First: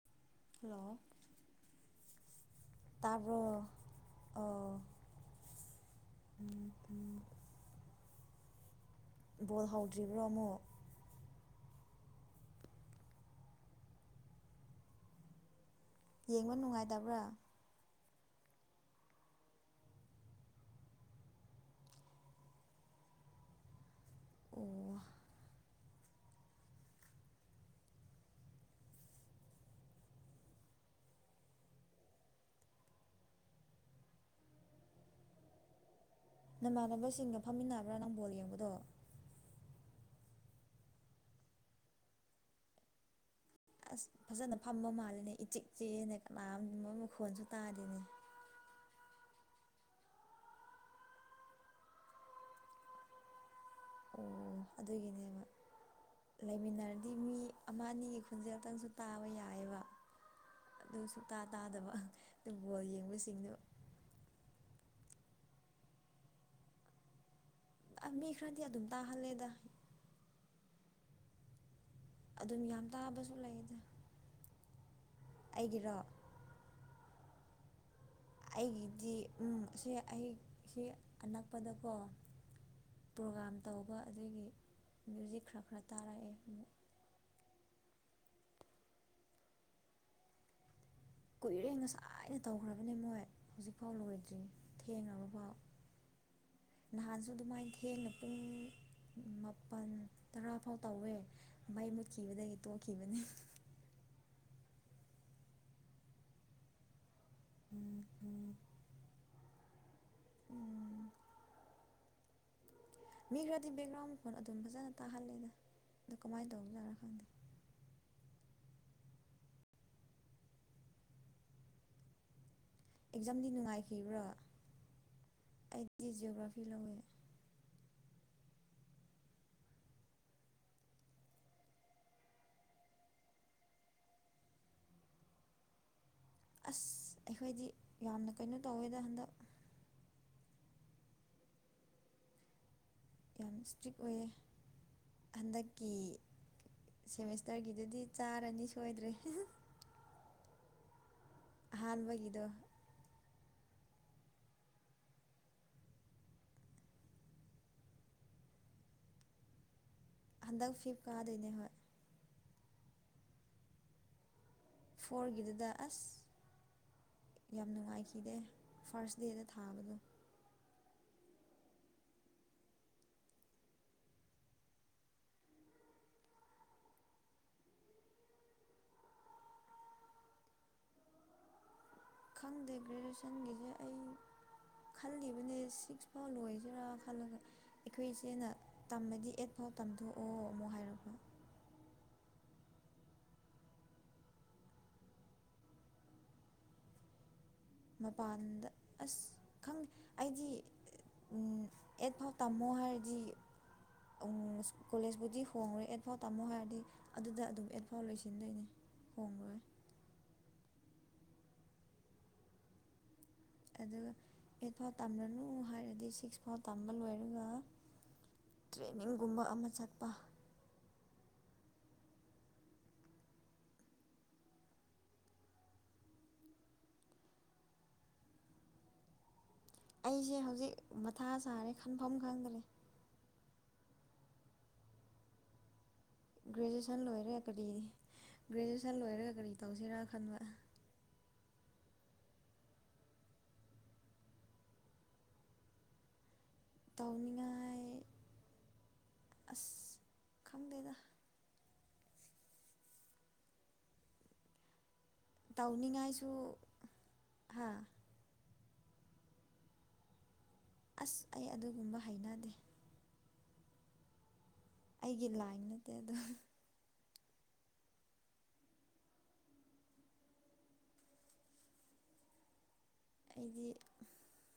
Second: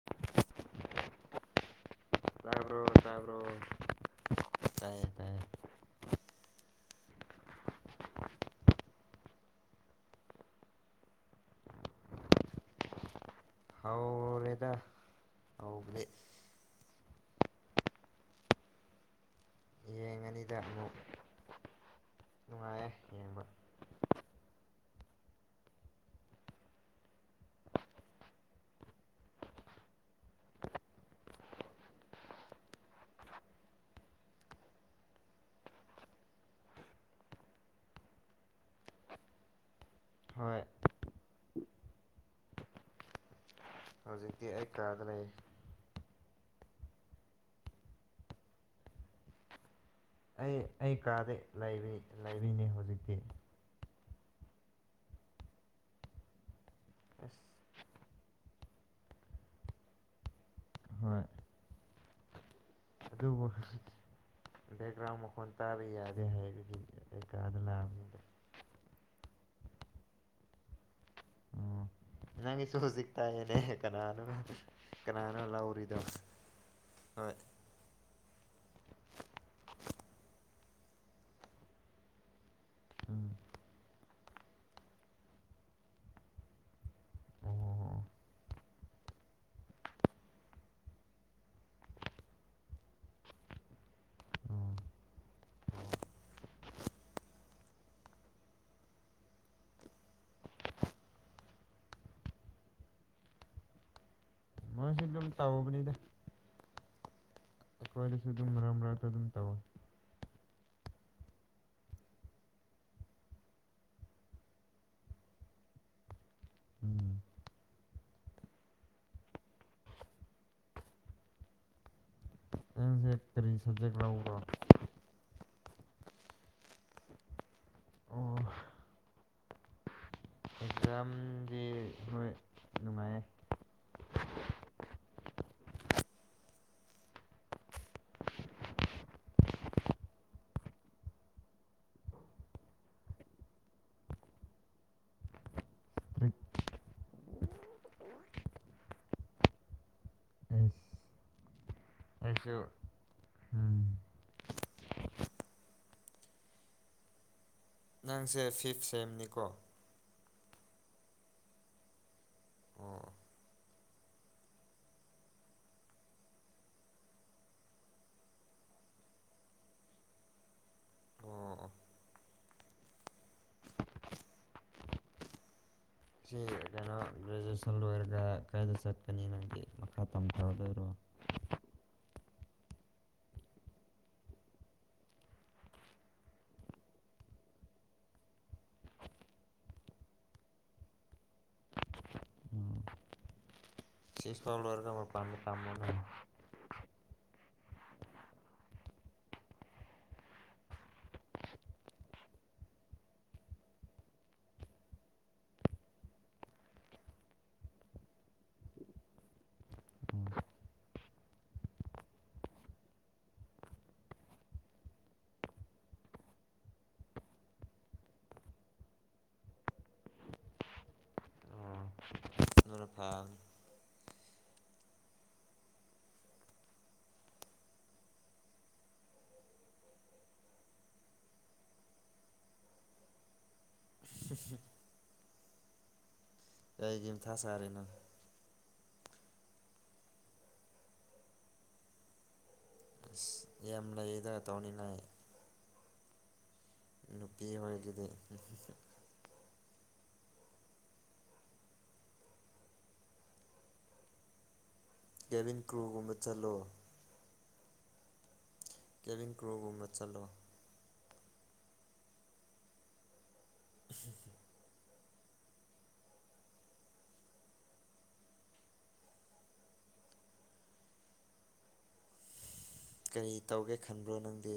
[inaudible] hello ꯇꯥꯕ꯭ꯔꯣ ꯑꯣ ꯇꯥꯏꯌꯦ ꯇꯥꯏꯌꯦ ꯎꯝ ꯎꯝ ꯕꯣꯜ ꯍꯧꯗ꯭ꯔꯤꯕ꯭ꯔꯣ ꯑꯃꯨꯛ ꯍꯧꯔꯦꯗ ꯍꯧꯕꯗꯤ ꯌꯦꯡꯕ ꯅꯨꯡꯉꯥꯏꯇꯕ꯭ꯔꯥ ꯍꯤꯗꯥꯛ ꯂꯣꯛ ꯅꯨꯡꯉꯥꯏꯌꯦ ꯌꯦꯡꯕ ꯑꯣ ꯅꯃꯥꯟꯅꯕꯁꯤꯡꯒ ꯐꯝꯃꯤꯟꯅꯕ꯭ꯔꯥ ꯅꯪ ꯕꯣꯜ ꯌꯦꯡꯕꯗꯣ ꯍꯣꯏ ꯑꯁ ꯍꯧꯖꯤꯛꯇꯤ ꯐꯖꯅ ꯑꯩ ꯐꯝꯕ ꯀꯥꯗ ꯂꯩ ꯃꯥꯜꯂꯤꯅꯦ ꯏꯆꯤꯛ ꯆꯤꯛꯏꯅꯦ ꯀꯅꯥꯒꯨꯝꯕ ꯃꯈꯣꯟꯁꯨ ꯇꯥꯗꯦꯅꯦ ꯑꯩ ꯑꯩ ꯀꯥꯗ ꯂꯩꯔꯤ ꯂꯩꯔꯤꯅꯤ ꯍꯧꯖꯤꯛꯇꯤ ꯑꯣ ꯑꯗꯨꯒꯤꯅꯦꯕ ꯂꯩꯃꯤꯟꯅꯔꯗꯤ ꯃꯤ ꯑꯃ ꯑꯅꯤ ꯈꯣꯟꯖꯦꯜꯇꯪꯁꯨ ꯇꯥꯕ ꯌꯥꯏꯌꯦꯕ ꯑꯗꯨ ꯍꯣꯏ ꯁꯨꯛꯇꯥ ꯇꯥꯗꯕ ꯑꯗꯨ ꯕꯣꯜ ꯌꯦꯡ ꯑꯗꯨꯕꯨ ꯕꯦꯛꯒ꯭ꯔꯥꯎꯟ ꯃꯈꯣꯟ ꯇꯥꯕ ꯌꯥꯗꯦ ꯍꯥꯏꯕꯒꯤ ꯑꯩ ꯀꯥꯗ ꯂꯥꯛ ꯃꯤ ꯈꯔꯗꯤ ꯑꯗꯨꯝ ꯇꯥꯍꯜꯂꯦꯗ ꯑꯣ ꯑꯗꯨꯝ ꯅꯪꯒꯤꯁꯨ ꯌꯥꯝ ꯍꯧꯖꯤꯛ ꯇꯥꯕꯁꯨ ꯇꯥꯏꯌꯦꯅꯦ ꯂꯩꯗ ꯀꯅꯥꯅꯣ ꯀꯅꯥꯅꯣ ꯂꯥꯎꯔꯤꯗꯣ ꯑꯩꯒꯤꯔꯣ ꯍꯣꯏ ꯑꯩꯒꯤꯗꯤ ꯎꯝ ꯁꯤ ꯑꯩ ꯁꯤ ꯑꯅꯛꯄꯥꯗꯀꯣ ꯎꯝ ꯄ꯭ꯔꯣꯒꯥꯝ ꯇꯧꯕ ꯑꯗꯨꯒꯤ ꯃꯌꯨꯖꯤꯛ ꯈꯔ ꯈꯔ ꯇꯥꯔꯛꯑꯦ ꯑꯣ ꯀꯨꯏꯔꯦ ꯉꯁꯥꯏꯅ ꯇꯧꯈ꯭ꯔꯕꯅꯦ ꯃꯣꯏ ꯍꯧꯖꯤꯛꯐꯥꯎ ꯂꯣꯏꯗ꯭ꯔꯤ ꯑꯣ ꯊꯦꯡꯉꯕꯐꯥꯎ ꯑꯣ ꯅꯍꯥꯟꯁꯨ ꯑꯗꯨꯃꯥꯏꯅ ꯊꯦꯡꯅ ꯄꯨꯡ ꯃꯥꯄꯟ ꯇꯔꯥ ꯐꯥꯎ ꯇꯧꯋꯦ ꯃꯩ ꯃꯨꯠꯈꯤꯕꯗꯒꯤ ꯇꯣꯛꯈꯤꯕꯅꯤ [unintelligible] ꯑꯗꯨꯝ ꯇꯧꯕꯅꯤꯗ ꯎꯝ ꯑꯩꯈꯣꯏꯗꯁꯨ ꯑꯗꯨꯝ ꯃꯔꯛ ꯃꯔꯛꯗ ꯑꯗꯨꯝ ꯇꯧꯏ ꯎꯝ [unintelligible] ꯃꯤ ꯈꯔꯗꯤ ꯕꯦꯛꯒ꯭ꯔꯥꯎꯟ ꯃꯈꯣꯟ ꯑꯗꯨꯝ ꯐꯖꯅ ꯇꯥꯍꯜꯂꯦꯗ ꯑꯗꯣ ꯀꯃꯥꯏꯅ ꯇꯧꯕꯖꯥꯠꯅꯣ ꯈꯪꯗꯦ ꯅꯪꯁꯦ ꯑꯦꯛꯖꯥꯝꯗꯤ ꯀꯔꯤ ꯁꯕꯖꯦꯛ ꯅꯨꯡꯉꯥꯏꯈꯤꯕ꯭ꯔꯣ ꯂꯧꯕ꯭ꯔꯣ ꯑꯩꯗꯤ ꯖꯤꯑꯣꯒ꯭ꯔꯥꯐꯤ ꯂꯧꯏ ꯑꯣ ꯑꯦꯛꯖꯥꯝꯒꯤ ꯍꯣꯏ ꯅꯨꯡꯉꯥꯏꯌꯦ ꯑꯁ ꯑꯩꯈꯣꯏꯗꯤ ꯌꯥꯝꯅ ꯀꯩꯅꯣ ꯇꯧꯋꯦꯗ ꯍꯟꯗꯛ ꯌꯥꯝ ꯏꯁꯇ꯭ꯔꯤꯛ ꯑꯣꯏꯑꯦ ꯍꯟꯗꯛꯀꯤ ꯇ꯭ꯔꯤꯛ ꯁꯦꯃꯤꯁꯇ꯭ꯔꯒꯤꯗꯨꯗꯤ ꯆꯥꯔꯅꯤ ꯁꯣꯏꯗ꯭ꯔꯦ ꯑꯦꯁ ꯑꯍꯥꯥꯟꯕꯒꯤꯗꯣ ꯑꯩꯁꯨ ꯎꯝ ꯅꯪꯁꯦ ꯐꯤꯞ ꯁꯦꯝꯅꯤꯀꯣ ꯍꯟꯗꯛ ꯐꯤꯞ ꯀꯥꯗꯣꯏꯅꯦ ꯍꯣꯏ ꯑꯣ ꯐꯣꯔꯒꯤꯗꯨꯗ ꯑꯁ ꯌꯥꯝ ꯅꯨꯡꯉꯥꯏꯈꯤꯗꯦ ꯐꯥꯔꯁ ꯗꯦꯗ ꯊꯥꯕꯗꯣ ꯑꯣ ꯑꯣ ꯁꯤ ꯀꯩꯅꯣ ꯒ꯭ꯔꯦꯖꯨꯑꯦꯁꯟ ꯂꯣꯏꯔꯒ ꯀꯥꯏꯗ ꯆꯠꯀꯅꯤ ꯅꯪꯗꯤ ꯃꯈꯥ ꯇꯝꯊꯥꯗꯣꯏꯔꯣ ꯈꯪꯗꯦ ꯒ꯭ꯔꯦꯖꯨꯑꯦꯁꯟꯒꯤꯗꯤ ꯑꯩ ꯈꯜꯂꯤꯕꯅꯦ ꯁꯤꯛꯁ ꯐꯥꯎ ꯂꯣꯏꯁꯤꯔ ꯈꯜꯂꯒ ꯑꯩꯈꯣꯏ ꯏꯆꯦꯅ ꯇꯝꯃꯗꯤ ꯑꯦꯠꯐꯥꯎ ꯇꯝꯊꯣꯛꯑꯣ ꯑꯃꯨꯛ ꯍꯥꯏꯔꯛꯄ ꯁꯤꯛꯁ ꯐꯥꯎ ꯂꯣꯏꯔꯒ ꯃꯄꯥꯟꯗ ꯇꯝꯃꯣꯅ ꯃꯄꯥꯟꯗ ꯑꯁ ꯈꯪꯗꯦ ꯑꯩꯗꯤ ꯑꯦꯠꯐꯥꯎ ꯇꯥꯝꯃꯣ ꯍꯥꯏꯔꯗꯤ ꯀꯣꯂꯦꯖꯕꯨꯗꯤ ꯍꯣꯡꯑꯣꯏ ꯑꯦꯠꯐꯥꯎ ꯇꯝꯃꯣ ꯍꯥꯏꯔꯗꯤ ꯑꯗꯨꯗ ꯑꯗꯨꯝ ꯑꯦꯠꯐꯥꯎ ꯂꯣꯏꯁꯤꯟꯗꯣꯏꯅꯦ ꯍꯣꯡꯂꯣꯏ ꯑꯗꯨꯒ ꯑꯦꯠ ꯐꯥꯎ ꯇꯝꯂꯅꯨ ꯍꯥꯏꯔꯗꯤ ꯁꯤꯛꯁ ꯐꯥꯎ ꯇꯝꯕ ꯂꯣꯏꯔꯒ ꯇ꯭ꯔꯦꯅꯤꯡꯒꯨꯝꯕ ꯑꯃ ꯆꯠꯄ ꯑꯣ ꯑꯗꯨꯅ ꯐꯕꯅꯤ ꯑꯩꯁꯦ ꯍꯧꯖꯤꯛ ꯃꯊꯥ ꯁꯥꯔꯦ ꯈꯟꯐꯝ ꯈꯪꯗ꯭ꯔꯦ ꯍꯝ ꯍꯨꯝ ꯒ꯭ꯔꯦꯖꯨꯑꯦꯁꯟ ꯀꯩꯒꯤ ꯃꯊꯥ ꯂꯣꯏꯔꯦ ꯀꯔꯤ ꯁꯥꯔꯤꯅꯣ ꯒ꯭ꯔꯦꯖꯨꯑꯦꯁꯟ ꯂꯣꯏꯔꯒ ꯀꯔꯤ ꯇꯧꯁꯤꯔꯥ ꯈꯟꯕ ꯑꯁ ꯌꯥꯝ ꯂꯩ ꯗ ꯇꯧꯅꯤꯡꯉꯥꯢ ꯅꯨꯄꯤ ꯇꯧꯅꯤꯡꯉꯥꯏ ꯑꯃꯒꯤꯗꯨꯗꯤ ꯑꯁ ꯈꯪꯗꯦꯗ ꯀꯦꯕꯤꯟ ꯀ꯭ꯔꯨꯒꯨꯝꯕ ꯇꯧꯅꯤꯡꯉꯥꯏꯁꯨ ꯆꯠꯂꯣ ꯍꯥ ꯀꯦꯚꯤꯟ ꯀ꯭ꯔꯤꯎꯒꯨꯝꯕ ꯆꯠꯂꯣ ꯑꯁ ꯑꯩ ꯑꯗꯨꯒꯨꯝꯕ ꯍꯩꯅꯗꯦ [inaudible] ꯑꯩꯒꯤ ꯂꯥꯏꯟ ꯅꯠꯇꯦ ꯑꯗꯨ ꯀꯔꯤ ꯑꯩꯗꯤ ꯇꯧꯒꯦ ꯈꯟꯕ꯭ꯔꯣ ꯅꯪꯗꯤ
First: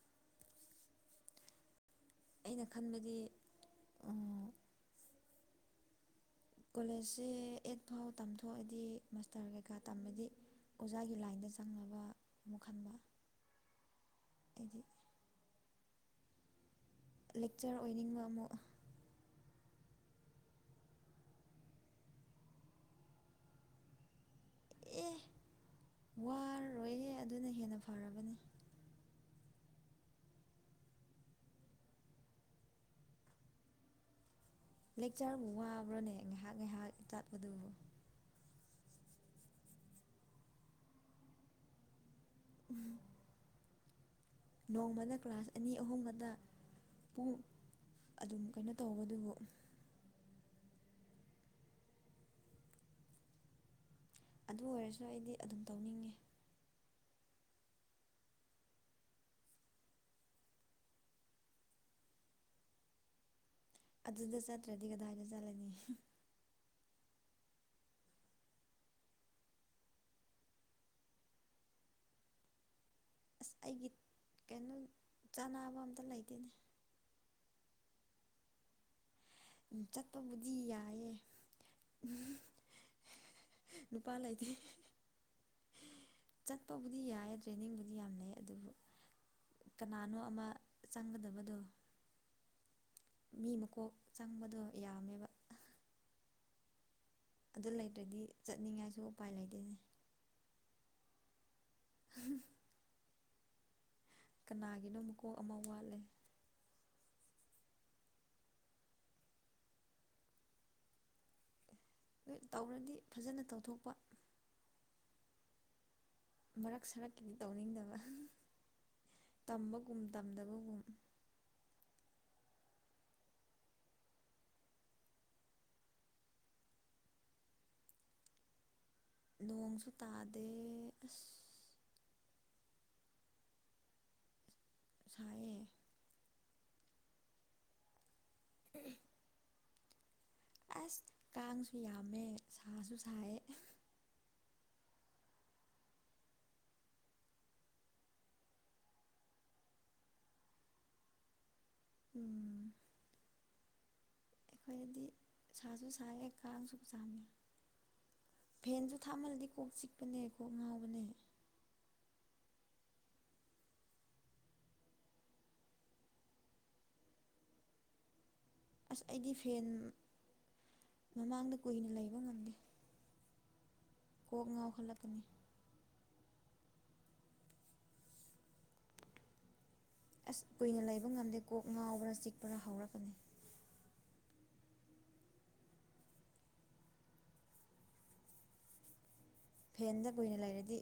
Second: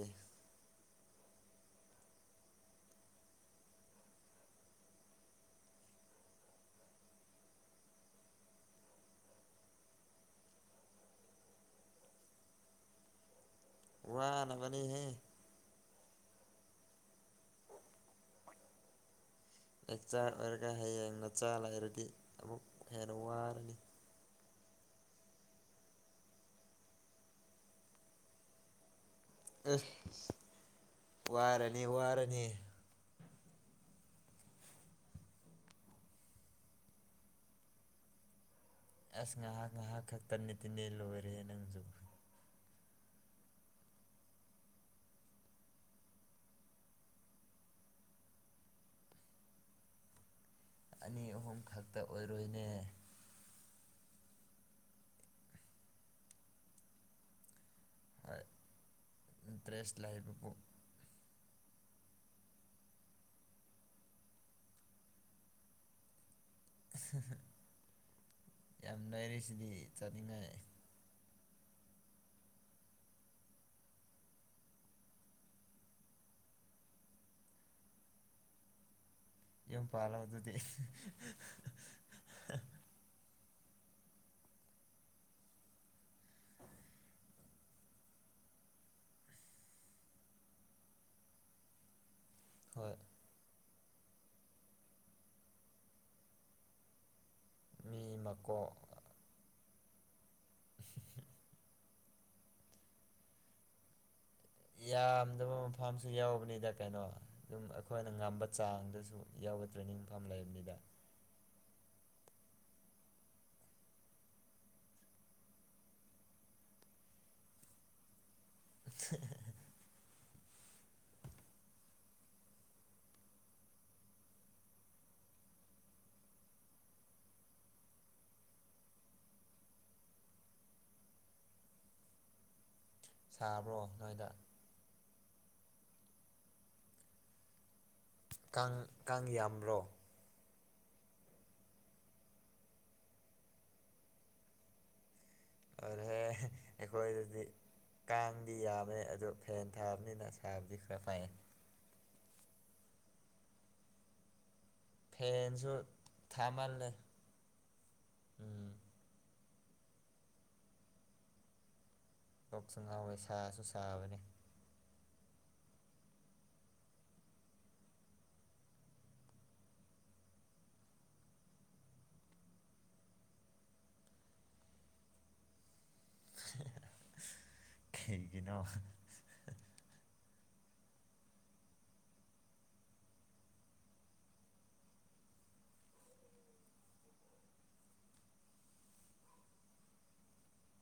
ꯑꯩꯅ ꯈꯟꯕꯗꯤ ꯑꯝ ꯀꯣꯂꯦꯖꯁꯦ ꯑꯩꯠ ꯐꯥꯎ ꯇꯝꯊꯣꯛꯑꯗꯤ ꯃꯥꯁꯇꯥꯔ ꯀꯩꯀꯥ ꯇꯝꯃꯗꯤ ꯑꯣꯖꯥꯒꯤ ꯂꯥꯏꯟꯗ ꯆꯪꯅꯕ ꯑꯃꯨꯛ ꯈꯟꯕ ꯑꯩꯗꯤ ꯋꯥꯅꯕꯅꯤꯍꯦ ꯂꯦꯛꯆꯥꯔ ꯑꯣꯏꯅꯤꯡꯕ ꯑꯃꯨꯛ ꯑꯣꯖꯥ ꯑꯣꯏꯔꯒ ꯍꯌꯦꯡ ꯅꯆꯥ ꯂꯩꯔꯗꯤ ꯑꯃꯨꯛ ꯍꯦꯟꯅ ꯋꯥꯔꯅꯤ ꯑꯦ ꯋꯥꯔꯣꯏꯍꯦ ꯑꯗꯨꯅ ꯍꯦꯟꯅ ꯐꯔꯕꯅꯤ ꯑꯁ ꯋꯥꯔꯅꯤ ꯋꯥꯔꯅꯤ ꯂꯦꯛꯆꯔꯕꯨ ꯋꯥꯕ꯭ꯔꯅꯦ ꯉꯥꯏꯍꯥꯛ ꯉꯥꯏꯍꯥꯛ ꯇꯠꯄꯗꯨꯕꯨ ꯑꯁ ꯉꯥꯏꯍꯥꯛ ꯉꯥꯏꯍꯥꯛ ꯈꯛꯇꯅꯦ ꯇꯤꯟꯅꯦ ꯂꯣꯏꯔꯦꯍꯦ ꯅꯪꯁꯨ ꯎꯝ ꯅꯣꯡꯃꯗ ꯀ꯭ꯂꯥꯁ ꯑꯅꯤ ꯑꯍꯨꯝꯒꯗ ꯄꯨꯡ ꯑꯗꯨꯝ ꯀꯩꯅꯣ ꯇꯧꯕꯗꯨꯕꯨ ꯑꯅꯤ ꯑꯍꯨꯝ ꯈꯛꯇ ꯑꯣꯏꯔꯣꯏꯅꯦ ꯑꯗꯨ ꯑꯣꯏꯔꯁꯨ ꯑꯩꯗꯤ ꯑꯗꯨꯝ ꯇꯧꯅꯤꯡꯉꯦ ꯍꯣꯏ ꯏꯟꯇꯥꯔꯦꯁ ꯂꯩꯕꯕꯨ ꯑꯗꯨꯗ ꯆꯠꯇ꯭ꯔꯗꯤ ꯀꯗꯥꯏꯗ ꯆꯠꯂꯅꯤ ꯌꯥꯝ ꯂꯩꯔꯤꯁꯤꯗꯤ ꯆꯠꯅꯤꯡꯉꯥꯏ ꯑꯁ ꯑꯩꯒꯤ ꯀꯩꯅꯣ ꯆꯥꯅꯕ ꯑꯝꯇ ꯂꯩꯇꯦꯅꯦ ꯎꯝ ꯌꯨꯝ ꯄꯥꯜꯂꯣ ꯆꯠꯄꯕꯨꯗꯤ ꯑꯗꯨꯗꯤ ꯌꯥꯏꯌꯦ ꯎꯝ ꯅꯨꯄꯥ ꯂꯩꯇꯦ ꯆꯠꯄꯕꯨꯗꯤ ꯌꯥꯏ ꯇ꯭ꯔꯦꯅꯤꯡꯕꯨꯗꯤ ꯌꯥꯝ ꯂꯩ ꯑꯗꯨꯕꯨ ꯀꯅꯥꯅꯣ ꯑꯃ ꯆꯪꯒꯗꯕꯗꯣ ꯍꯣꯏ ꯃꯤ ꯃꯀꯣꯛ ꯆꯪꯕꯗꯣ ꯌꯥꯝꯃꯦꯕ ꯑꯗꯨ ꯃꯤ ꯂꯩꯇ꯭ꯔꯗꯤ ꯃꯀꯣꯛ ꯆꯠꯅꯤꯡꯉꯥꯁꯨ ꯎꯄꯥꯏ ꯂꯩꯇꯦꯅꯦ ꯀꯅꯥꯒꯤꯅꯣ ꯃꯀꯣꯛ ꯌꯥꯝꯗꯕ ꯑꯃ ꯋꯥꯠꯂꯦ ꯃꯐꯝꯁꯨ ꯌꯥꯎꯕꯅꯤꯗ ꯀꯩꯅꯣ ꯑꯗꯨꯝ ꯑꯩꯈꯣꯏꯅ ꯉꯝꯕ ꯆꯥꯡꯗꯁꯨ ꯌꯥꯎꯕ ꯇ꯭ꯔꯦꯅꯤꯡ ꯃꯐꯝ ꯂꯩꯕꯅꯤꯗ [unintelligible] ꯇꯧꯔꯗꯤ ꯐꯖꯅ ꯇꯧꯊꯣꯛꯄ ꯃꯔꯛ ꯁꯔꯛꯀꯤꯗꯤ ꯇꯧꯅꯤꯡꯗꯕ ꯇꯝꯕꯒꯨꯝ ꯇꯝꯗꯕꯒꯨꯝ ꯅꯣꯡꯁꯨ ꯇꯥꯗꯦ ꯑꯁ ꯁꯥꯕ꯭ꯔꯣ ꯅꯣꯏꯗ ꯁꯥꯏꯌꯦ ꯀꯥꯡ ꯀꯥꯡ ꯌꯥꯝꯕ꯭ꯔꯣ ꯑꯁ ꯀꯥꯡꯁꯨ ꯌꯥꯝꯃꯦ ꯁꯥꯁꯨ ꯁꯥꯏꯌꯦ ꯑꯗꯨꯍꯦ [inaudible] ꯑꯩꯈꯣꯏꯗꯗꯤ ꯀꯥꯡꯗꯤ ꯌꯥꯝꯃꯦ ꯑꯗꯣ ꯐꯦꯟ ꯊꯥꯕꯅꯤꯅ ꯀꯥꯡꯗꯤ ꯈꯔ ꯐꯩ ꯎꯝ ꯑꯩꯗꯤ ꯐꯦꯟꯁꯨ ꯁꯥꯁꯨ ꯁꯥꯏꯌꯦ ꯀꯥꯡꯁꯨ ꯊꯥꯃꯜꯂꯦ ꯆꯥꯡꯉꯤ ꯎꯝ ꯐꯦꯟꯖꯨ ꯊꯥꯃꯜꯂꯗꯤ ꯀꯣꯛ ꯆꯤꯛꯄꯅꯦ ꯀꯣꯛ ꯉꯥꯎꯕꯅꯦ ꯀꯣꯛꯁꯨ ꯉꯥꯎꯋꯦ ꯁꯥꯁꯨ ꯁꯥꯕꯅꯤ ꯑꯁ ꯑꯩꯗꯤ ꯐꯦꯟ ꯃꯃꯥꯡꯗ ꯀꯨꯏꯅ ꯂꯩꯕ ꯉꯝꯗꯦ ꯀꯣꯛ ꯉꯥꯎꯈꯠꯂꯛꯀꯅꯤ ꯀꯩꯒꯤꯅꯣ ꯑꯁ ꯀꯨꯏꯅ ꯂꯩꯕ ꯉꯝꯗꯦ ꯀꯣꯛ ꯉꯥꯎꯕ꯭ꯔꯥ ꯆꯤꯛꯄ꯭ꯔꯥ ꯍꯧꯔꯛꯀꯅꯤ ꯐꯦꯟꯗ ꯀꯨꯏꯅ ꯂꯩꯔꯗꯤ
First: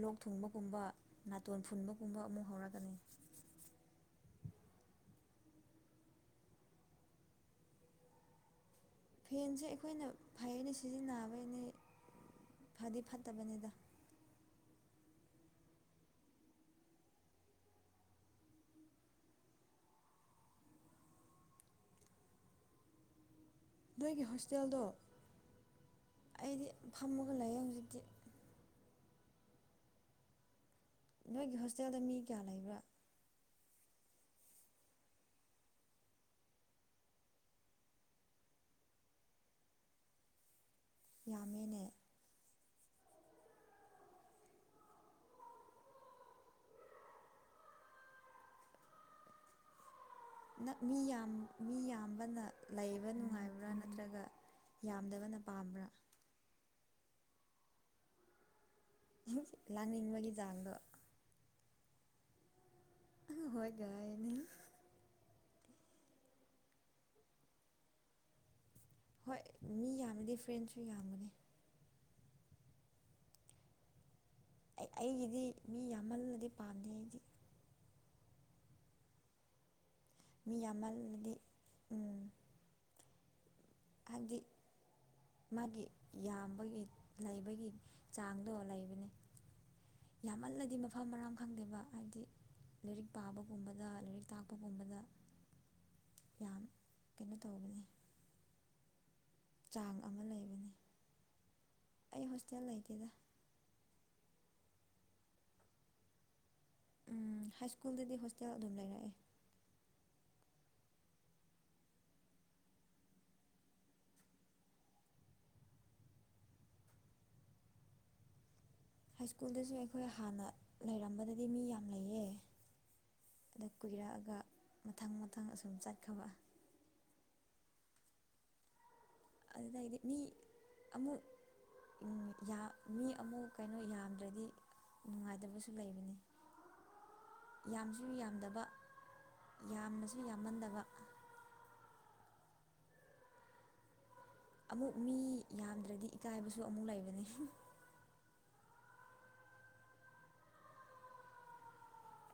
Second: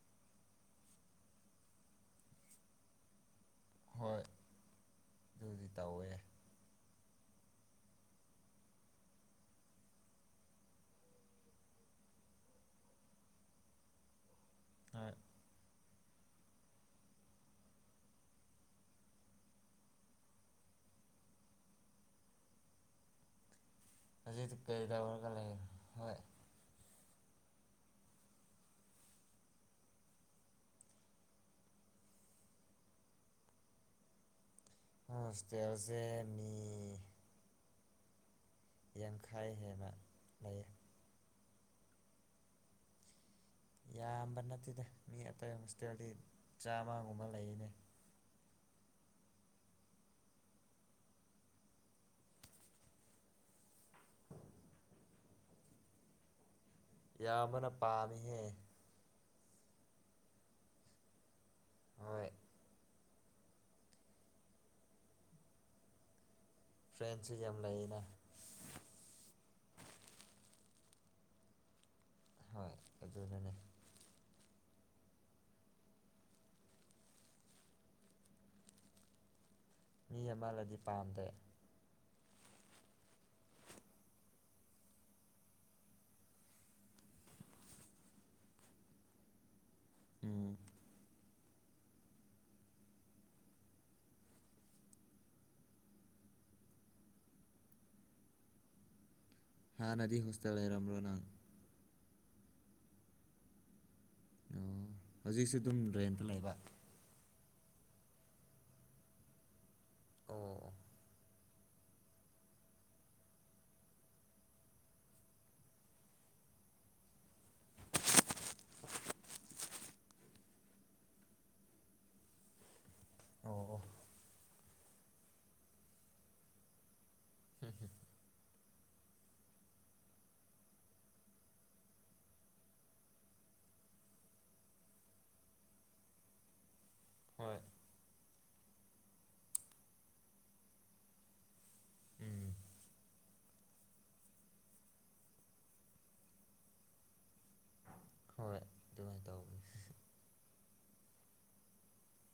ꯂꯣꯛ ꯊꯨꯡꯕꯒꯨꯝꯕ ꯅꯥꯇꯣꯟ ꯐꯨꯟꯕꯒꯨꯝꯕ ꯑꯃꯨꯛ ꯍꯧꯔꯛꯒꯅꯤ ꯍꯣꯏ ꯑꯗꯨꯗꯤ ꯇꯧꯋꯦ ꯐꯦꯟꯁꯦ ꯑꯩꯈꯣꯏꯅ ꯐꯩꯅ ꯁꯤꯖꯤꯟꯅꯕꯩꯅꯤ ꯐꯗꯤ ꯐꯠꯇꯕꯅꯤꯗ ꯑ ꯅꯣꯏꯒꯤ ꯍꯨꯖꯤꯛꯇꯤ ꯍꯣꯁꯇꯦꯜꯗꯣ ꯀꯩ ꯇꯧꯔꯒ ꯂꯩ ꯍꯣꯏ ꯑꯩꯗꯤ ꯐꯝꯃꯒ ꯂꯩꯌꯦ ꯍꯧꯖꯤꯛꯇꯤ ꯅꯣꯏꯒꯤ ꯍꯣꯁꯇꯦꯜꯗ ꯃꯤ ꯀꯌꯥ ꯂꯩꯕ꯭ꯔꯥ ꯈꯣꯏ ꯍꯣꯁꯇꯦꯜꯁꯦ ꯃꯤ ꯌꯥꯡꯈꯩ ꯍꯦꯟꯅ ꯂꯩ ꯌꯥꯝꯃꯦꯅꯦ ꯌꯥꯝꯕ ꯅꯠꯇꯦꯗ ꯃꯤ ꯑꯇꯩ ꯍꯣꯁꯇꯦꯜꯗꯤ ꯆꯥꯝꯃꯒꯨꯝꯕ ꯂꯩꯌꯦꯅꯦ ꯅ ꯃꯤ ꯌꯥꯝ ꯃꯤ ꯌꯥꯝꯕꯅ ꯂꯩꯕ ꯅꯨꯡꯉꯥꯏꯕ꯭ꯔꯥ ꯅꯠꯇ꯭ꯔꯒ ꯌꯥꯝꯗꯕꯅ ꯄꯥꯝꯕ꯭ꯔꯥ ꯌꯥꯝꯕꯅ ꯄꯥꯝꯃꯤꯍꯦ ꯂꯥꯡꯅꯤꯡꯕꯒꯤ ꯆꯥꯡꯗꯣ ꯍꯣꯏ ꯑꯍ ꯍꯣꯏꯒ ꯍꯥꯏꯅꯤ ꯐ꯭ꯔꯦꯟꯁꯨ ꯌꯥꯝ ꯂꯩꯌꯦꯅ ꯍꯣꯏ ꯃꯤ ꯌꯥꯝꯃꯗꯤ ꯐ꯭ꯔꯦꯟꯁꯨ ꯌꯥꯝꯕꯅꯤ ꯍꯣꯏ ꯑꯗꯨꯅꯅꯦ ꯑꯩ ꯑꯩꯒꯤꯗꯤ ꯃꯤ ꯌꯥꯝꯃꯜꯂꯗꯤ ꯄꯥꯝꯗꯦ ꯑꯩꯗꯤ ꯃꯤ ꯑꯃꯅꯗꯤ ꯄꯥꯝꯗꯦ ꯌꯥꯝꯃꯜꯂꯗꯤ ꯎꯝ ꯍꯥꯏꯕꯗꯤ ꯃꯥꯒꯤ ꯌꯥꯝꯕꯒꯤ ꯂꯩꯕꯒꯤ ꯆꯥꯡꯗꯣ ꯂꯩꯕꯅꯤ ꯎꯝ ꯌꯥꯝꯃꯜꯂꯗꯤ ꯃꯐꯝ ꯃꯔꯥꯡ ꯈꯪꯗꯦꯕ ꯍꯥꯏꯕꯗꯤ ꯂꯥꯏꯔꯤꯛ ꯄꯥꯕꯒꯨꯝꯕꯗ ꯂꯥꯏꯔꯤꯛ ꯇꯥꯛꯄꯒꯨꯝꯕꯗ ꯌꯥꯝ ꯀꯩꯅꯣ ꯇꯧꯕꯅꯦ ꯍꯥꯥꯟꯅꯗꯤ ꯑꯃ ꯍꯣꯁꯇꯦꯜ ꯂꯩꯕꯅꯤ ꯂꯩꯔꯝꯕ꯭ꯔꯣ ꯅꯪ ꯑꯩ ꯍꯣꯁꯇꯦꯜ ꯂꯩꯇꯦꯗ ꯎꯝ ꯍꯧꯖꯤꯛꯁꯨ ꯗꯨꯝ ꯔꯦꯟꯇ ꯂꯩꯕ ꯎꯝ ꯍꯥꯏ ꯁ꯭ꯀꯨꯜꯗꯗꯤ ꯍꯣꯁꯇꯦꯜ ꯑꯗꯨꯝ ꯂꯩꯔꯛꯑꯦ ꯑꯣ ꯍꯥꯏ ꯁ꯭ꯀꯨꯜꯗꯁꯨ ꯑꯩꯈꯣꯏ ꯍꯥꯟꯅ ꯂꯩꯔꯝꯕꯗꯗꯤ ꯃꯤ ꯌꯥꯝ ꯂꯩꯌꯦ ꯑꯣ ꯑꯗꯨ ꯑꯣ ꯀꯨꯏꯔꯛꯑꯒ ꯃꯊꯪ ꯃꯊꯪ ꯑꯁꯨꯝ ꯆꯠꯈ꯭ꯔꯕ [unintelligible] ꯑꯗꯨꯗꯒꯤꯗꯤ ꯃꯤ ꯑꯃꯨꯛ ꯃꯤ ꯑꯃꯨꯛ ꯀꯩꯅꯣ ꯌꯥꯝꯗ꯭ꯔꯗꯤ ꯅꯨꯡꯉꯥꯏꯇꯕꯁꯨ ꯂꯩꯕꯅꯤ ꯍꯣꯏ ꯌꯥꯝꯁꯨ ꯌꯥꯝꯗꯕ ꯌꯥꯝꯅꯁꯨ ꯌꯥꯝꯃꯟꯗꯕ ꯎꯝ ꯑꯃꯨꯛ ꯃꯤ ꯌꯥꯝꯗ꯭ꯔꯗꯤ ꯏꯀꯥꯏꯕꯁꯨ ꯑꯃꯨꯛ ꯂꯩꯕꯅꯤ ꯍꯣꯏ ꯑꯗꯨꯃꯥꯏꯅ ꯇꯧꯕꯅꯤ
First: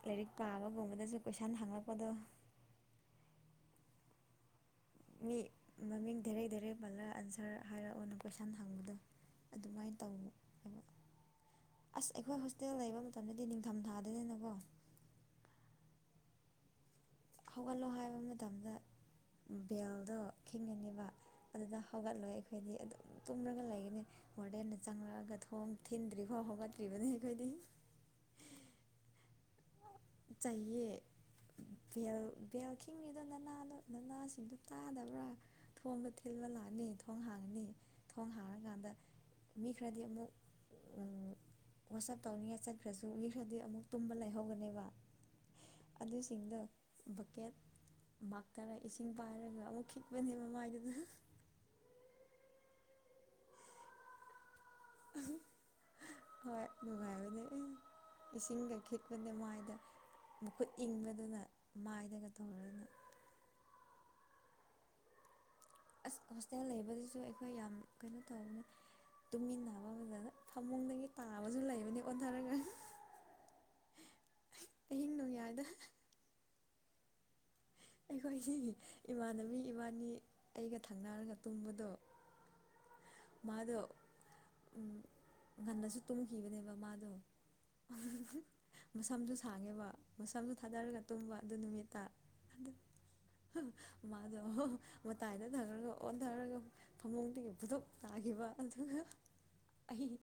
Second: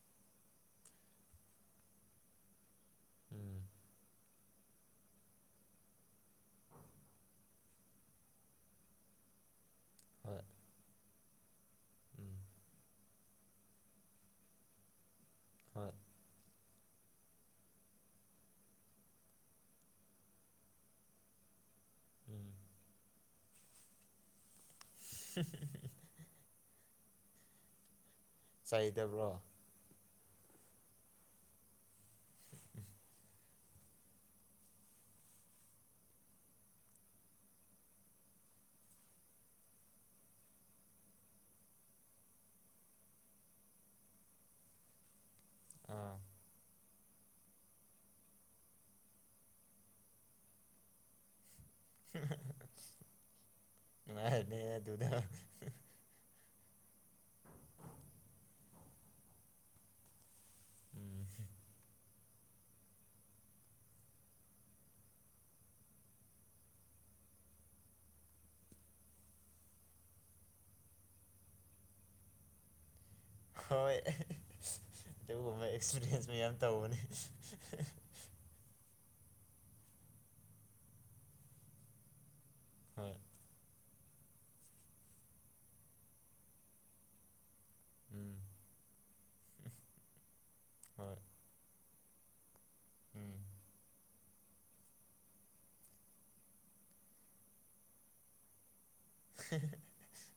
ꯂꯥꯏꯔꯤꯛ ꯄꯥꯕꯒꯨꯝꯕꯗꯁꯨ ꯀꯣꯏꯁꯟ ꯍꯪꯂꯛꯄꯗꯣ ꯎꯝ ꯃꯤ ꯃꯃꯤꯡ ꯗꯥꯏꯔꯦꯛ ꯗꯥꯏꯔꯦꯛ ꯄꯜꯂꯒ ꯑꯟꯁꯔ ꯍꯥꯏꯔꯛꯑꯣꯅ ꯀꯣꯏꯁꯟ ꯍꯪꯕꯗꯣ ꯑꯗꯨꯃꯥꯏꯅ ꯇꯧꯋꯦꯕ ꯍꯣꯏ ꯑꯁ ꯎꯝ ꯑꯩꯈꯣꯏ ꯍꯣꯁꯇꯦꯜ ꯂꯩꯕ ꯃꯇꯝꯗꯗꯤ ꯅꯤꯡꯊꯝ ꯊꯥꯗꯗꯅꯀꯣ ꯍꯣꯏ ꯍꯧꯒꯠꯂꯣ ꯍꯥꯏꯕ ꯃꯇꯝꯗ ꯕꯦꯜꯗꯣ ꯈꯤꯉꯅꯤꯕ ꯑꯗꯨꯗ ꯍꯧꯒꯠꯂꯣꯏ ꯎꯝ ꯑꯩꯈꯣꯏꯗꯤ ꯑꯗꯨꯝ ꯇꯨꯝꯔꯒ ꯂꯩꯒꯅꯤ ꯋꯥꯔꯗꯦꯟꯅ ꯆꯪꯂꯉꯛꯑ ꯒ ꯊꯣꯡ ꯊꯤꯟꯗ꯭ꯔꯤꯈꯐꯥꯎ ꯍꯧꯒꯠꯇ꯭ꯔꯤꯕꯅꯦ ꯑꯩꯈꯣꯏꯗꯤ ꯆꯩꯗꯕ꯭ꯔꯣ ꯆꯩꯌꯦ ꯕꯦꯜ ꯕꯦꯜꯈꯤꯡꯉꯤꯗꯣ ꯅꯅꯥꯗꯣ ꯅꯅꯥꯁꯤꯡꯗꯣ ꯇꯥꯗꯕ꯭ꯔꯥ ꯊꯣꯡꯗ ꯊꯤꯜꯕ ꯂꯥꯛꯑꯅꯤ ꯊꯣꯡ ꯍꯥꯡꯉꯅꯤ ꯊꯣꯡ ꯍꯥꯡꯉꯀꯥꯟꯗ ꯃꯤ ꯈꯔꯗꯤ ꯑꯃꯨꯛ ꯋꯥꯆꯞ ꯇꯧꯅꯤꯡꯉꯦ ꯆꯠꯈ꯭ꯔꯁꯨ ꯃꯤ ꯈꯔꯥꯗꯤ ꯑꯃꯨꯛ ꯇꯨꯝꯕ ꯂꯩꯍꯧꯒꯅꯦꯕ ꯑꯥ ꯑꯗꯨꯁꯤꯡꯗꯣ ꯕꯀꯦꯠ ꯃꯛ ꯇꯧꯔꯥ ꯏꯁꯤꯡ ꯄꯥꯏꯔꯒ ꯑꯃꯨꯛ ꯈꯤꯛꯄꯅꯦ ꯃꯃꯥꯏꯗꯨꯗ ꯅꯨꯪꯉꯥꯏꯔꯤꯅꯦ ꯑꯗꯨꯗꯤ ꯍꯣꯏ ꯅꯨꯡꯉꯥꯏꯕꯅꯦ ꯑꯦ ꯏꯁꯤꯡ ꯒ ꯈꯤꯛꯄꯅꯦ ꯃꯥꯏꯗ ꯃꯈꯨꯠ ꯎꯝ ꯏꯪꯕꯗꯨꯅ ꯃꯥꯏꯗꯒ ꯇꯧꯔꯅ ꯑꯁ ꯍꯣꯁꯇꯦꯜ ꯂꯩꯕꯗꯨꯁꯨ ꯑꯩꯈꯣꯏ ꯌꯥꯝ ꯀꯩꯅꯣ ꯇꯧꯕꯅꯤ ꯇꯨꯃꯤꯟꯅꯕ ꯗ ꯐꯃꯨꯡꯗꯒꯤ ꯇꯥꯕꯁꯨ ꯂꯩꯕꯅꯤ ꯑꯣꯊꯔꯒ ꯍꯣꯏ ꯑꯗꯨꯒꯨꯝꯕ ꯑꯦꯛꯁꯄꯤꯔꯤꯌꯦꯟꯁ ꯃꯌꯥꯝ ꯇꯧꯕꯅꯦ ꯑꯩꯈꯣꯏꯒꯤ ꯏꯃꯥꯟꯅꯕꯤ ꯏꯕꯥꯅꯤ ꯑꯩꯒ ꯊꯪꯅꯔꯒ ꯇꯨꯝꯕꯗꯣ ꯍꯣꯏ ꯃꯥꯗꯣ ꯉꯟꯅꯁꯨ ꯇꯨꯝꯈꯤꯕꯅꯦꯕ ꯃꯥꯗꯣ ꯎꯝ ꯃꯁꯝꯁꯨ ꯁꯥꯡꯉꯦꯕ ꯃꯁꯝꯁꯨ ꯊꯥꯗꯔꯒ ꯍꯣꯏ ꯇꯨꯝꯕ ꯑꯗꯨ ꯅꯨꯃꯤꯠꯇ [unintelligible] ꯎꯝ ꯃꯥꯗꯣ ꯃꯇꯥꯏꯗ ꯊꯪꯔꯒ ꯑꯣꯟꯊꯔꯒ ꯐꯃꯨꯡꯗꯒꯤ ꯕꯨꯗꯨꯞ ꯇꯥꯒꯤꯕꯥ ꯑꯗꯨꯒꯥ [unintelligible] [unintelligible]